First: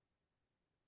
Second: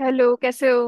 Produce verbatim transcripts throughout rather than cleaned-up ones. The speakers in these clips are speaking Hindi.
हेलो, कैसे हो।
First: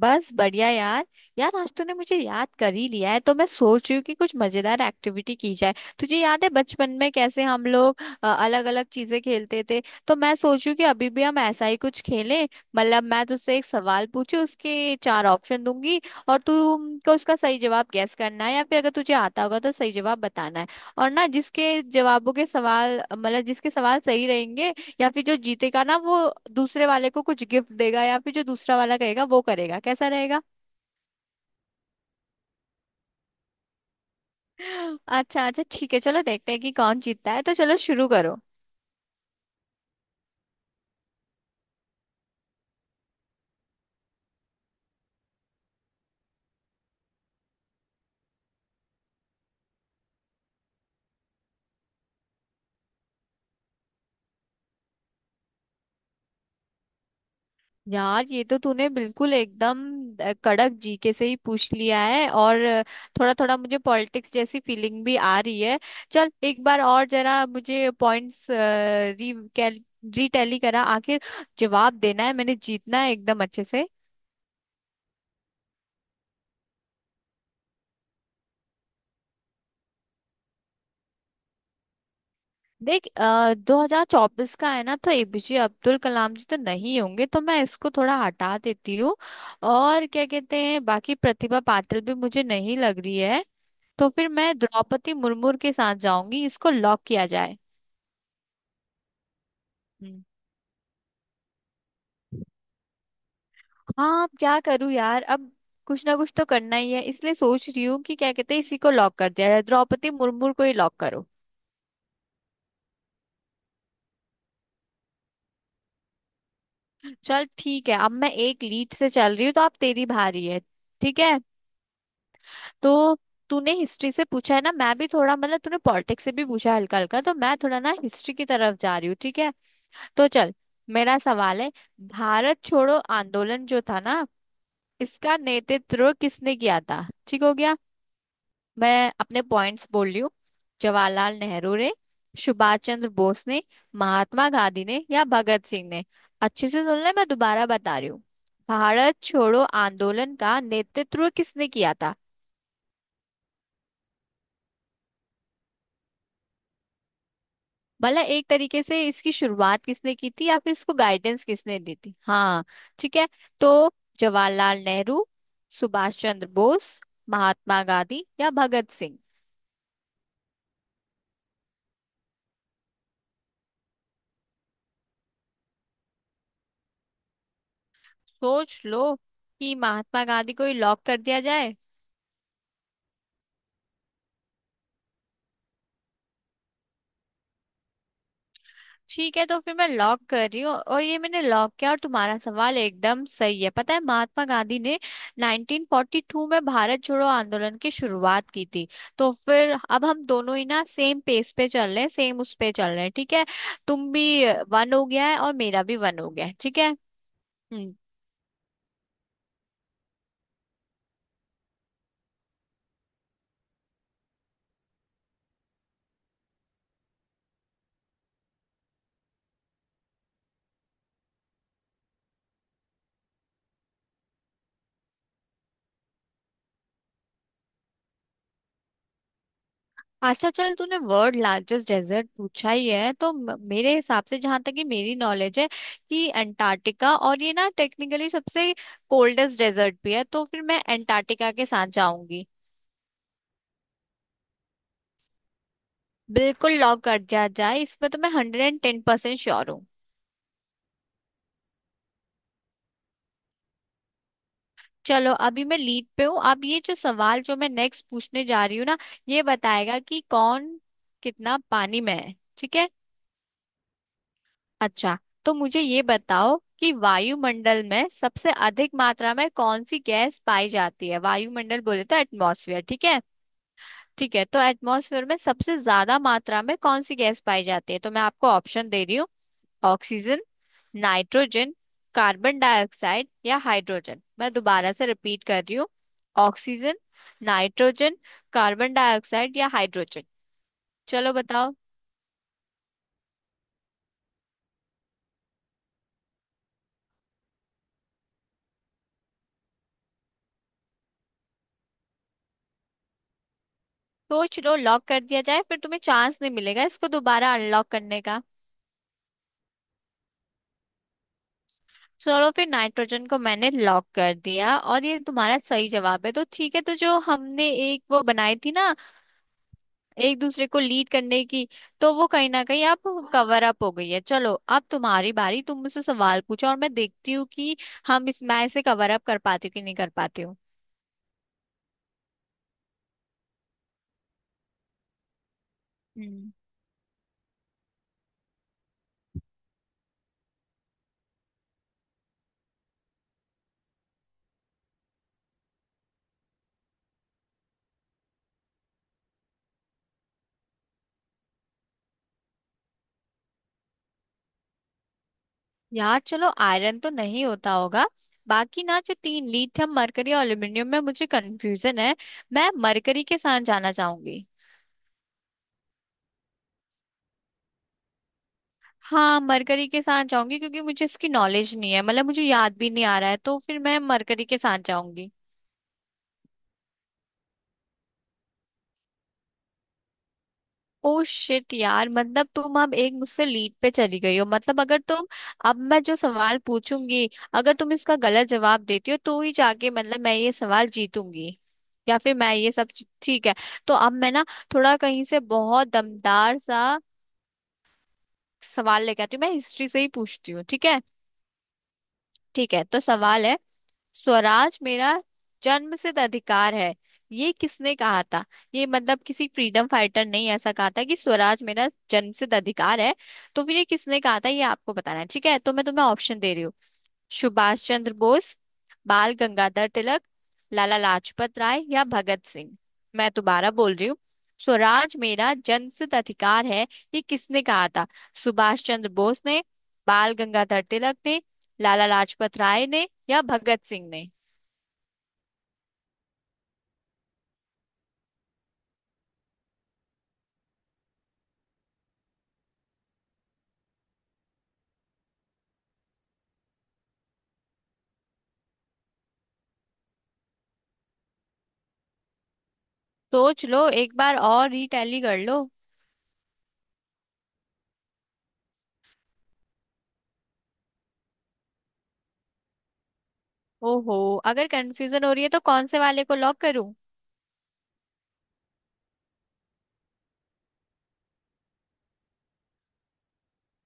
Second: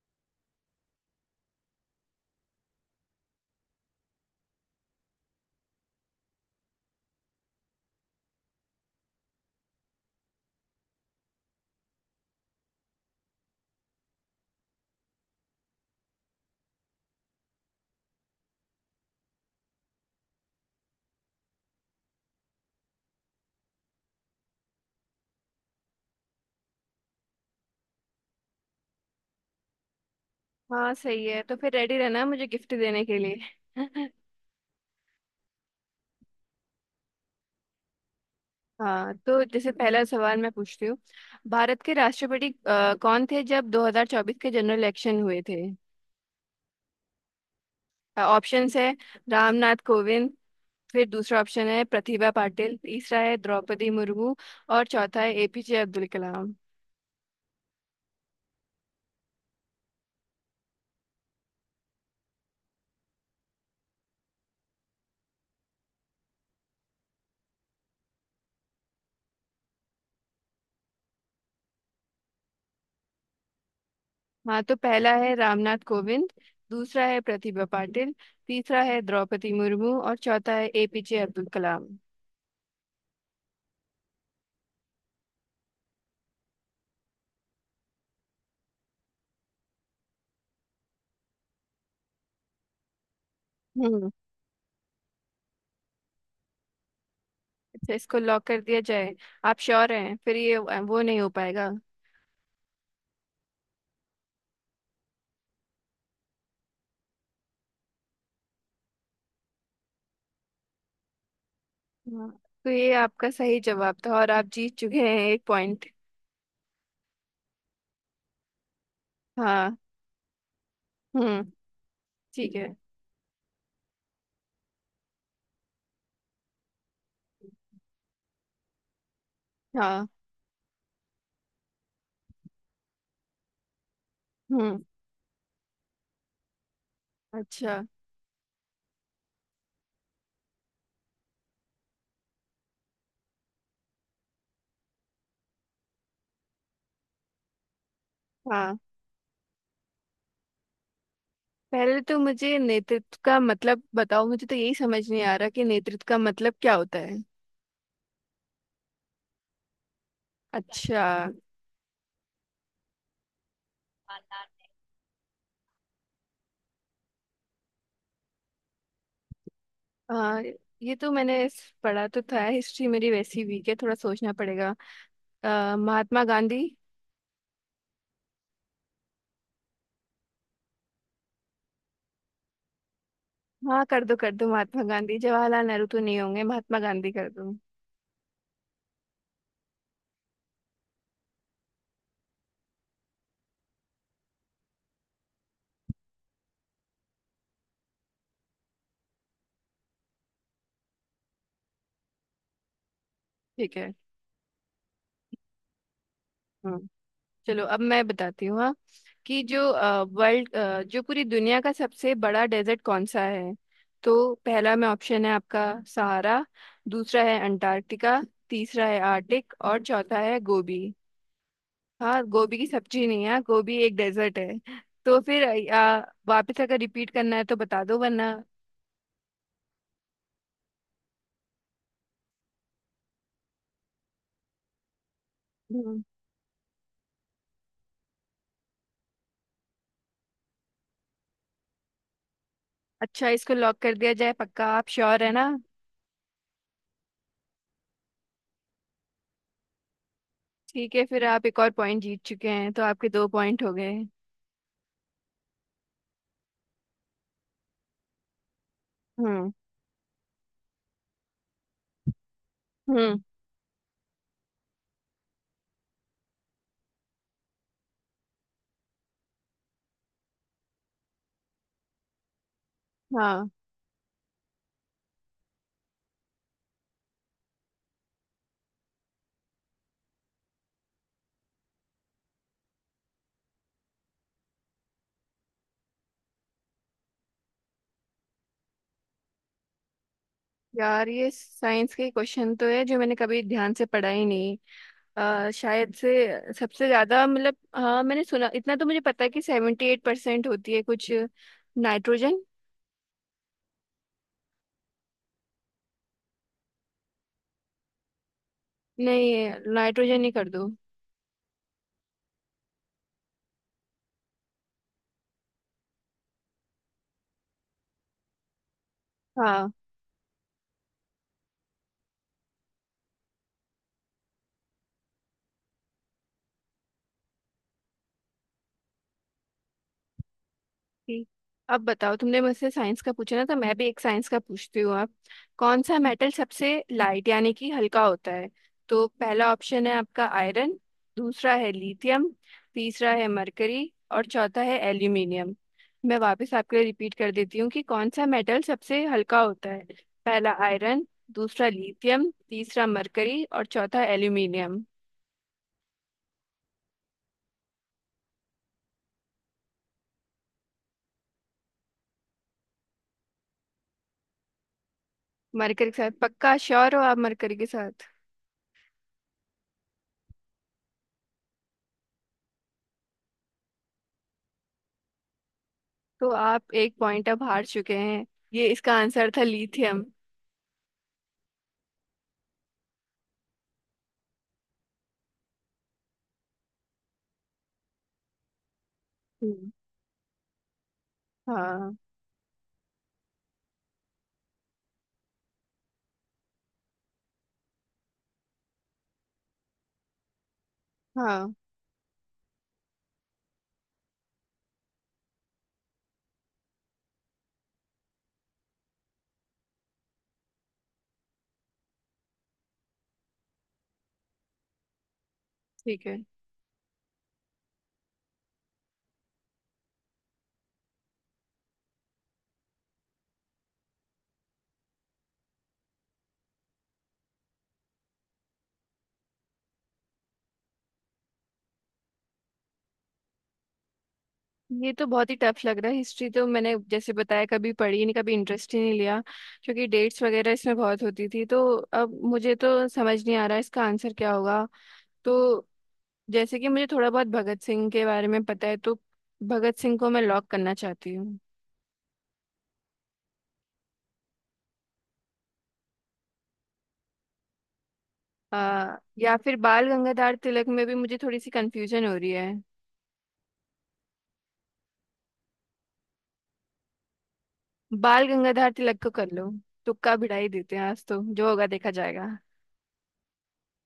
बस बढ़िया यार। यार आज तूने मुझे याद कर ही लिया है, तो मैं सोच रही हूँ कि कुछ मजेदार एक्टिविटी की जाए। तुझे याद है बचपन में कैसे हम लोग अलग अलग चीजें खेलते थे? तो मैं सोच रही हूँ कि अभी भी हम ऐसा ही कुछ खेलें। मतलब मैं तुझसे एक सवाल पूछू, उसके चार ऑप्शन दूंगी, और तुमको उसका सही जवाब गेस करना है, या फिर अगर तुझे आता होगा तो सही जवाब बताना है। और ना जिसके जवाबों के सवाल, मतलब जिसके सवाल सही रहेंगे, या फिर जो जीतेगा ना, वो दूसरे वाले को कुछ गिफ्ट देगा, या फिर जो दूसरा वाला कहेगा वो करेगा। कैसा रहेगा? हाँ सही है। तो फिर रेडी रहना मुझे गिफ्ट देने के लिए। अच्छा अच्छा, ठीक है, चलो देखते हैं कि कौन जीतता है। तो चलो, शुरू करो। हाँ, तो जैसे पहला सवाल मैं पूछती हूँ। भारत के राष्ट्रपति अ, कौन थे जब दो हज़ार चौबीस के जनरल इलेक्शन हुए थे? ऑप्शंस है। रामनाथ कोविंद। फिर दूसरा ऑप्शन है प्रतिभा पाटिल। तीसरा है द्रौपदी मुर्मू और चौथा है एपीजे अब्दुल कलाम। यार, ये तो तूने बिल्कुल एकदम अ, कड़क जीके से ही पूछ लिया है। और थोड़ा थोड़ा मुझे पॉलिटिक्स जैसी फीलिंग भी आ रही है। चल एक बार और जरा मुझे पॉइंट्स री रिटैली करा आखिर। जवाब देना है, मैंने जीतना है एकदम अच्छे से। हाँ, तो पहला है रामनाथ कोविंद। दूसरा है प्रतिभा पाटिल। तीसरा है द्रौपदी मुर्मू और चौथा है एपीजे अब्दुल कलाम। देख आ, दो हजार चौबीस का है ना, तो एपीजे अब्दुल कलाम जी तो नहीं होंगे, तो मैं इसको थोड़ा हटा देती हूँ। और क्या कहते हैं, बाकी प्रतिभा पाटिल भी मुझे नहीं लग रही है। तो हम्म फिर मैं द्रौपदी मुर्मू के साथ जाऊंगी, इसको लॉक किया जाए। तो इसको लॉक कर दिया जाए। आप श्योर हैं? हम्म। फिर ये वो नहीं हो पाएगा। हाँ, अब क्या करूँ यार, अब कुछ ना कुछ तो करना ही है, इसलिए सोच रही हूँ कि क्या कहते हैं, इसी को लॉक कर दिया जाए। द्रौपदी मुर्मू को ही लॉक करो। हाँ। तो ये आपका सही जवाब था और आप जीत चुके हैं एक पॉइंट। चल ठीक है, अब मैं एक लीड से चल रही हूँ, तो आप हाँ। तेरी भारी है। ठीक है। हम्म। ठीक है। तो तूने हिस्ट्री से पूछा है ना, मैं भी थोड़ा, मतलब तूने पॉलिटिक्स से भी पूछा है हल्का हल्का, तो मैं थोड़ा ना हिस्ट्री की तरफ जा रही हूँ, ठीक है? हाँ। तो चल, मेरा सवाल है। भारत छोड़ो आंदोलन जो था ना, हम्म। इसका नेतृत्व किसने किया था, ठीक हो गया? अच्छा। मैं अपने पॉइंट्स बोल रही हूँ। जवाहरलाल नेहरू ने, सुभाष चंद्र बोस ने, महात्मा गांधी ने, या भगत सिंह ने। अच्छे से सुन ले, मैं दोबारा बता रही हूँ। हाँ। भारत छोड़ो आंदोलन का नेतृत्व किसने किया पहले था? तो मुझे नेतृत्व का मतलब बताओ। मुझे तो यही समझ नहीं आ रहा कि नेतृत्व का मतलब क्या होता है। भला एक तरीके से इसकी शुरुआत किसने की थी, या फिर इसको अच्छा। गाइडेंस किसने दी थी, हाँ? ठीक है तो, जवाहरलाल नेहरू, सुभाष चंद्र बोस, महात्मा गांधी या भगत सिंह। आ, ये तो मैंने इस- पढ़ा तो था। हिस्ट्री मेरी वैसी वीक है, थोड़ा सोचना पड़ेगा। आ, महात्मा गांधी। सोच लो कि महात्मा गांधी को ही लॉक कर दिया जाए। हाँ, कर दो कर दो। महात्मा गांधी। जवाहरलाल नेहरू तो नहीं होंगे। महात्मा गांधी कर दो। ठीक है, तो फिर मैं लॉक कर रही हूँ, और ये मैंने लॉक किया, और तुम्हारा सवाल एकदम सही है। पता है, महात्मा गांधी ने नाइनटीन फोर्टी टू में भारत छोड़ो आंदोलन की शुरुआत की थी। तो फिर अब हम दोनों ही ना सेम पेज पे चल रहे हैं, सेम उस पे चल रहे हैं, ठीक है? ठीक है। तुम भी वन हो गया है और मेरा भी वन हो गया है, हाँ, ठीक है। चलो अब हम्म। मैं बताती हूँ। हाँ। कि जो वर्ल्ड जो पूरी दुनिया का सबसे बड़ा डेजर्ट कौन सा है? तो पहला में ऑप्शन है आपका। सहारा। दूसरा है अंटार्कटिका। तीसरा है आर्टिक और चौथा है गोबी। हाँ, गोबी की सब्जी नहीं है, गोबी एक डेजर्ट है। तो फिर आ, वापस अगर रिपीट करना है तो बता दो, वरना। अच्छा चल, तूने वर्ल्ड लार्जेस्ट डेजर्ट पूछा ही है, तो म- मेरे हिसाब से, जहां तक कि मेरी नॉलेज है, हम्म। कि अंटार्कटिका, और ये ना टेक्निकली सबसे कोल्डेस्ट डेजर्ट भी है, तो फिर मैं अंटार्कटिका के साथ जाऊंगी। अच्छा, इसको लॉक कर दिया जाए? पक्का आप श्योर है ना? बिल्कुल लॉक कर दिया जाए, इसमें तो मैं hundred and ten percent sure हूँ। ठीक है, फिर आप एक और पॉइंट जीत चुके हैं। तो आपके दो पॉइंट हो गए। चलो, अभी मैं लीड पे हूँ। अब ये जो सवाल जो मैं नेक्स्ट पूछने जा रही हूँ ना, ये हम्म। बताएगा कि कौन कितना पानी में है, ठीक है? हम्म। अच्छा, तो मुझे ये बताओ कि वायुमंडल में सबसे अधिक मात्रा में कौन सी गैस पाई जाती है? वायुमंडल बोले तो एटमॉस्फेयर, ठीक है? हाँ। ठीक है, तो एटमॉस्फेयर में सबसे ज्यादा मात्रा में कौन सी गैस पाई जाती है? तो मैं आपको ऑप्शन दे रही हूँ। ऑक्सीजन, नाइट्रोजन, कार्बन डाइऑक्साइड या हाइड्रोजन। मैं दोबारा से रिपीट कर रही हूँ। ऑक्सीजन, नाइट्रोजन, कार्बन डाइऑक्साइड या हाइड्रोजन। यार, ये चलो, बताओ। साइंस के क्वेश्चन तो है जो मैंने कभी ध्यान से पढ़ा ही नहीं। अ, शायद से सबसे ज्यादा, मतलब, हाँ मैंने सुना, इतना तो मुझे पता है कि सेवेंटी एट परसेंट होती है कुछ नाइट्रोजन। सोच लो, लॉक कर दिया जाए, फिर तुम्हें चांस नहीं मिलेगा इसको दोबारा अनलॉक करने का। नहीं, नाइट्रोजन ही कर दो। चलो फिर, नाइट्रोजन को मैंने लॉक कर दिया, और ये तुम्हारा सही जवाब है, तो ठीक है। तो जो हमने एक वो बनाई थी ना, हाँ। एक दूसरे को लीड करने की, तो वो कहीं ना कहीं अब कवर अप हो गई है। चलो, अब तुम्हारी बारी, तुम मुझसे सवाल पूछो, और मैं देखती हूँ कि हम इस मैं इसे कवर अप कर पाती हूँ कि नहीं कर पाती हूँ। ठीक। अब बताओ, तुमने मुझसे साइंस का पूछा ना? तो मैं भी एक साइंस का पूछती हूँ आप। कौन सा मेटल हम्म। सबसे लाइट, यानी कि हल्का होता है? तो पहला ऑप्शन है आपका। आयरन। दूसरा है लिथियम। तीसरा है मरकरी और चौथा है एल्यूमिनियम। मैं वापस आपके लिए रिपीट कर देती हूँ कि कौन सा मेटल सबसे हल्का होता है। पहला आयरन। दूसरा लिथियम। तीसरा मरकरी और चौथा एल्यूमिनियम। यार चलो, आयरन तो नहीं होता होगा। बाकी ना जो तीन लीड थे, मरकरी और एल्यूमिनियम में मुझे कंफ्यूजन है। मैं मरकरी के साथ जाना चाहूंगी। मरकरी के साथ? पक्का श्योर हो आप मरकरी के साथ? हाँ, मरकरी के साथ जाऊंगी, क्योंकि मुझे इसकी नॉलेज नहीं है, मतलब मुझे याद भी नहीं आ रहा है, तो फिर मैं मरकरी के साथ जाऊंगी। तो आप एक पॉइंट अब हार चुके हैं। ये इसका आंसर था लिथियम। ओ शिट यार, मतलब तुम अब एक मुझसे लीड पे चली गई हो। मतलब अगर तुम, अब मैं जो सवाल पूछूंगी, अगर तुम इसका गलत जवाब देती हो, तो ही हम्म। जाके मतलब मैं ये सवाल जीतूंगी। हाँ। या फिर मैं ये सब चीज- ठीक है। तो अब मैं ना थोड़ा कहीं से बहुत दमदार सा सवाल लेके आती हूँ। मैं हिस्ट्री से ही पूछती हूँ, ठीक है? हाँ। ठीक है, तो सवाल है, स्वराज मेरा जन्मसिद्ध अधिकार है, ये किसने कहा था? ये मतलब किसी फ्रीडम फाइटर ने ही ऐसा कहा था कि स्वराज मेरा जन्मसिद्ध अधिकार है। तो फिर ये किसने कहा था, ये आपको बताना है, ठीक है? तो मैं तुम्हें ठीक है। ऑप्शन दे रही हूँ। सुभाष चंद्र बोस, बाल गंगाधर तिलक, लाला लाजपत राय या भगत सिंह। मैं दोबारा बोल रही हूँ। स्वराज मेरा जन्मसिद्ध अधिकार है, ये किसने कहा था? सुभाष चंद्र बोस ने, बाल गंगाधर तिलक ने, लाला लाजपत राय ने या भगत सिंह ने। ये तो बहुत ही टफ लग रहा है। हिस्ट्री तो मैंने, जैसे बताया, कभी पढ़ी नहीं, कभी इंटरेस्ट ही नहीं लिया। क्योंकि डेट्स वगैरह इसमें बहुत होती थी, तो अब मुझे तो समझ नहीं आ रहा इसका आंसर क्या होगा। तो जैसे कि मुझे थोड़ा बहुत भगत सिंह के बारे में पता है तो। भगत सिंह को मैं लॉक करना चाहती हूँ। सोच लो एक बार और, रीटैली कर लो। आ, या फिर बाल गंगाधर तिलक में भी मुझे थोड़ी सी कंफ्यूजन हो रही है। ओहो, अगर कंफ्यूजन हो रही है, तो कौन से वाले को लॉक करूं? बाल गंगाधर तिलक को कर लो। तुक्का भिड़ाई देते हैं, आज तो जो होगा देखा जाएगा।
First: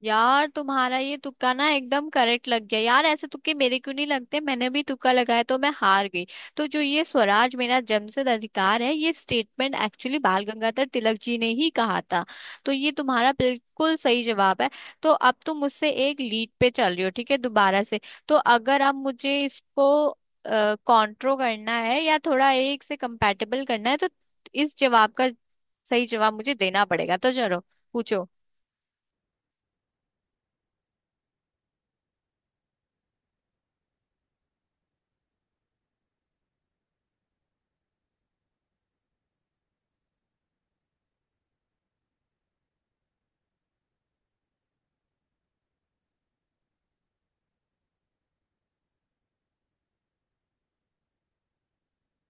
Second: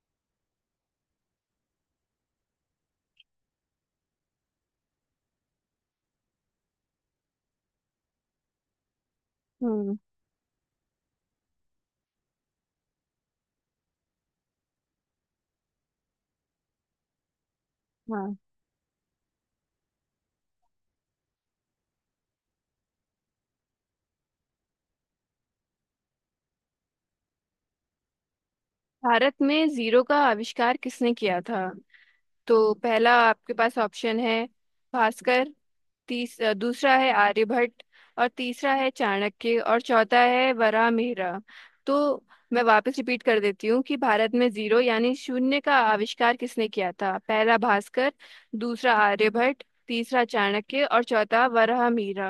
यार तुम्हारा ये तुक्का ना एकदम करेक्ट लग गया। यार ऐसे तुक्के मेरे क्यों नहीं लगते? मैंने भी तुक्का लगाया तो मैं हार गई। तो जो ये स्वराज मेरा जन्मसिद्ध अधिकार है, ये स्टेटमेंट हम्म। एक्चुअली बाल गंगाधर तिलक जी ने ही कहा था, तो ये तुम्हारा बिल्कुल सही जवाब है। तो अब तुम मुझसे एक लीड पे चल रही हो, ठीक है, दोबारा से। हाँ। तो अगर अब मुझे इसको कॉन्ट्रो करना है, या थोड़ा एक से कंपैटिबल करना है, तो इस जवाब का सही जवाब मुझे देना पड़ेगा, तो चलो, पूछो। भारत में जीरो का आविष्कार किसने किया था? तो पहला आपके पास ऑप्शन है भास्कर। तीस अ, दूसरा है आर्यभट्ट और तीसरा है चाणक्य और चौथा है वराहमिहिर। तो मैं वापस रिपीट कर देती हूँ कि भारत में जीरो यानी शून्य का आविष्कार किसने किया था? पहला भास्कर। दूसरा आर्यभट्ट। तीसरा चाणक्य और चौथा वराहमिहिर।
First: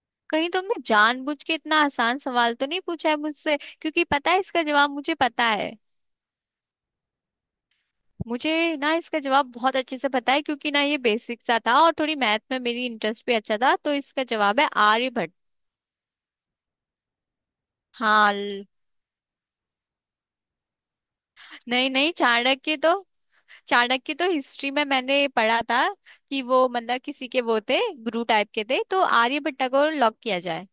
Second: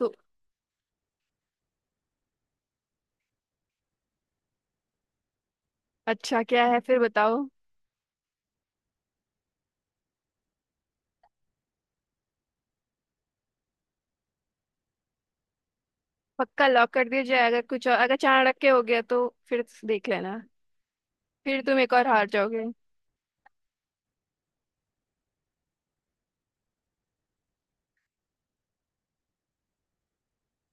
तो? कहीं तुमने जानबूझ के इतना आसान सवाल तो नहीं पूछा है मुझसे, क्योंकि पता है इसका जवाब मुझे पता है। अच्छा, क्या है फिर बताओ? मुझे ना इसका जवाब बहुत अच्छे से पता है, क्योंकि ना ये बेसिक सा था, और थोड़ी मैथ में मेरी इंटरेस्ट भी अच्छा था, तो इसका जवाब है आर्यभट्ट। पक्का लॉक कर दिया जाए? अगर कुछ और, अगर हाँ चाणक्य ल- के हो गया तो फिर देख लेना। फिर तुम नहीं एक और नहीं, हार जाओगे। चाणक्य तो चाणक्य तो हिस्ट्री में मैंने पढ़ा था कि वो, मतलब किसी के वो थे, गुरु टाइप के थे। तो आर्यभट्ट को लॉक किया जाए।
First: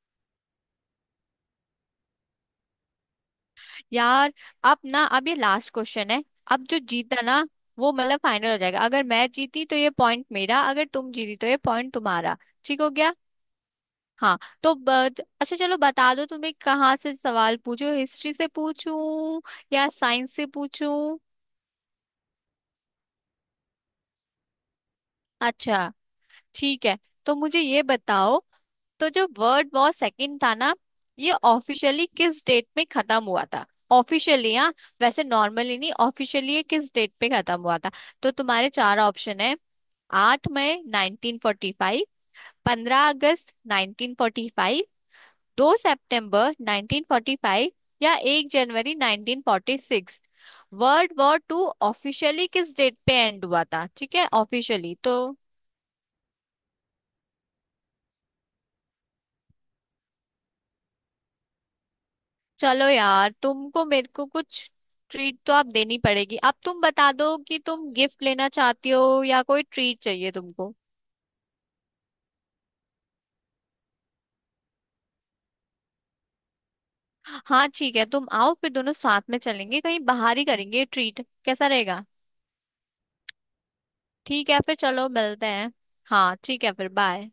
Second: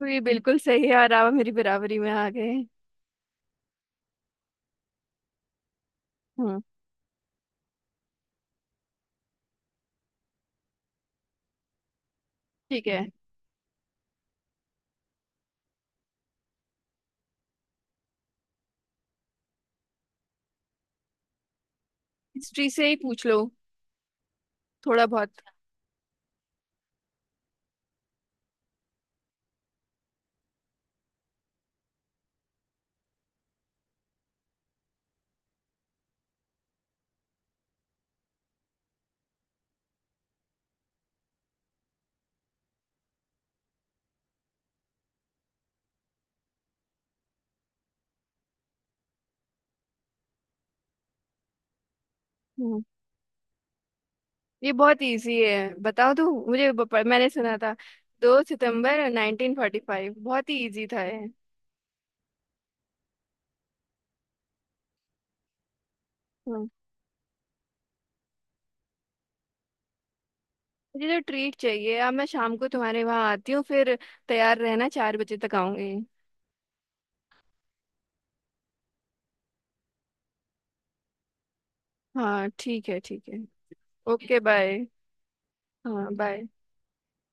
तो ये बिल्कुल सही है और आप मेरी बराबरी में आ गए। यार, अब ना अब ये लास्ट क्वेश्चन है। हम्म। अब जो जीता ना, वो मतलब फाइनल हो जाएगा। अगर मैं जीती तो ये पॉइंट मेरा, अगर तुम जीती तो ये पॉइंट तुम्हारा, ठीक ठीक हो है। गया? हाँ। तो ब- अच्छा चलो, बता दो तुम्हें कहाँ से सवाल पूछो, हिस्ट्री से पूछूं या साइंस से पूछूं? हिस्ट्री से ही पूछ लो, थोड़ा बहुत। अच्छा, ठीक है, तो मुझे ये बताओ। तो जो वर्ल्ड वॉर सेकंड था ना, ये ऑफिशियली किस डेट में खत्म हुआ था? ऑफिशियली हाँ, वैसे नॉर्मली नहीं, ऑफिशियली ये किस डेट पे खत्म हुआ था? तो तुम्हारे चार ऑप्शन है। आठ मई नाइनटीन फोर्टी फाइव, पंद्रह अगस्त नाइनटीन फोर्टी फाइव, दो सितंबर नाइनटीन फोर्टी फाइव या एक जनवरी nineteen forty six. World war two officially किस हम्म डेट पे एंड हुआ था, ठीक है, ये ऑफिशियली बहुत तो? इजी है, बताओ तो मुझे ब- प- मैंने सुना था। दो सितंबर नाइनटीन फोर्टी फाइव। बहुत ही इजी था ये। चलो यार, तुमको मेरे को कुछ ट्रीट तो आप देनी पड़ेगी। अब हम्म तुम बता दो कि तुम गिफ्ट लेना चाहती हो, या कोई ट्रीट चाहिए तुमको। मुझे तो ट्रीट चाहिए। अब मैं शाम को तुम्हारे वहाँ आती हूँ फिर। तैयार रहना, चार बजे तक आऊंगी। हाँ ठीक है, तुम आओ फिर, दोनों साथ में चलेंगे कहीं बाहर ही, करेंगे ट्रीट। कैसा रहेगा? हाँ, ठीक है। ठीक है। ओके, ठीक है फिर, बाय। चलो मिलते हैं। हाँ, हाँ बाय। ठीक है, फिर बाय।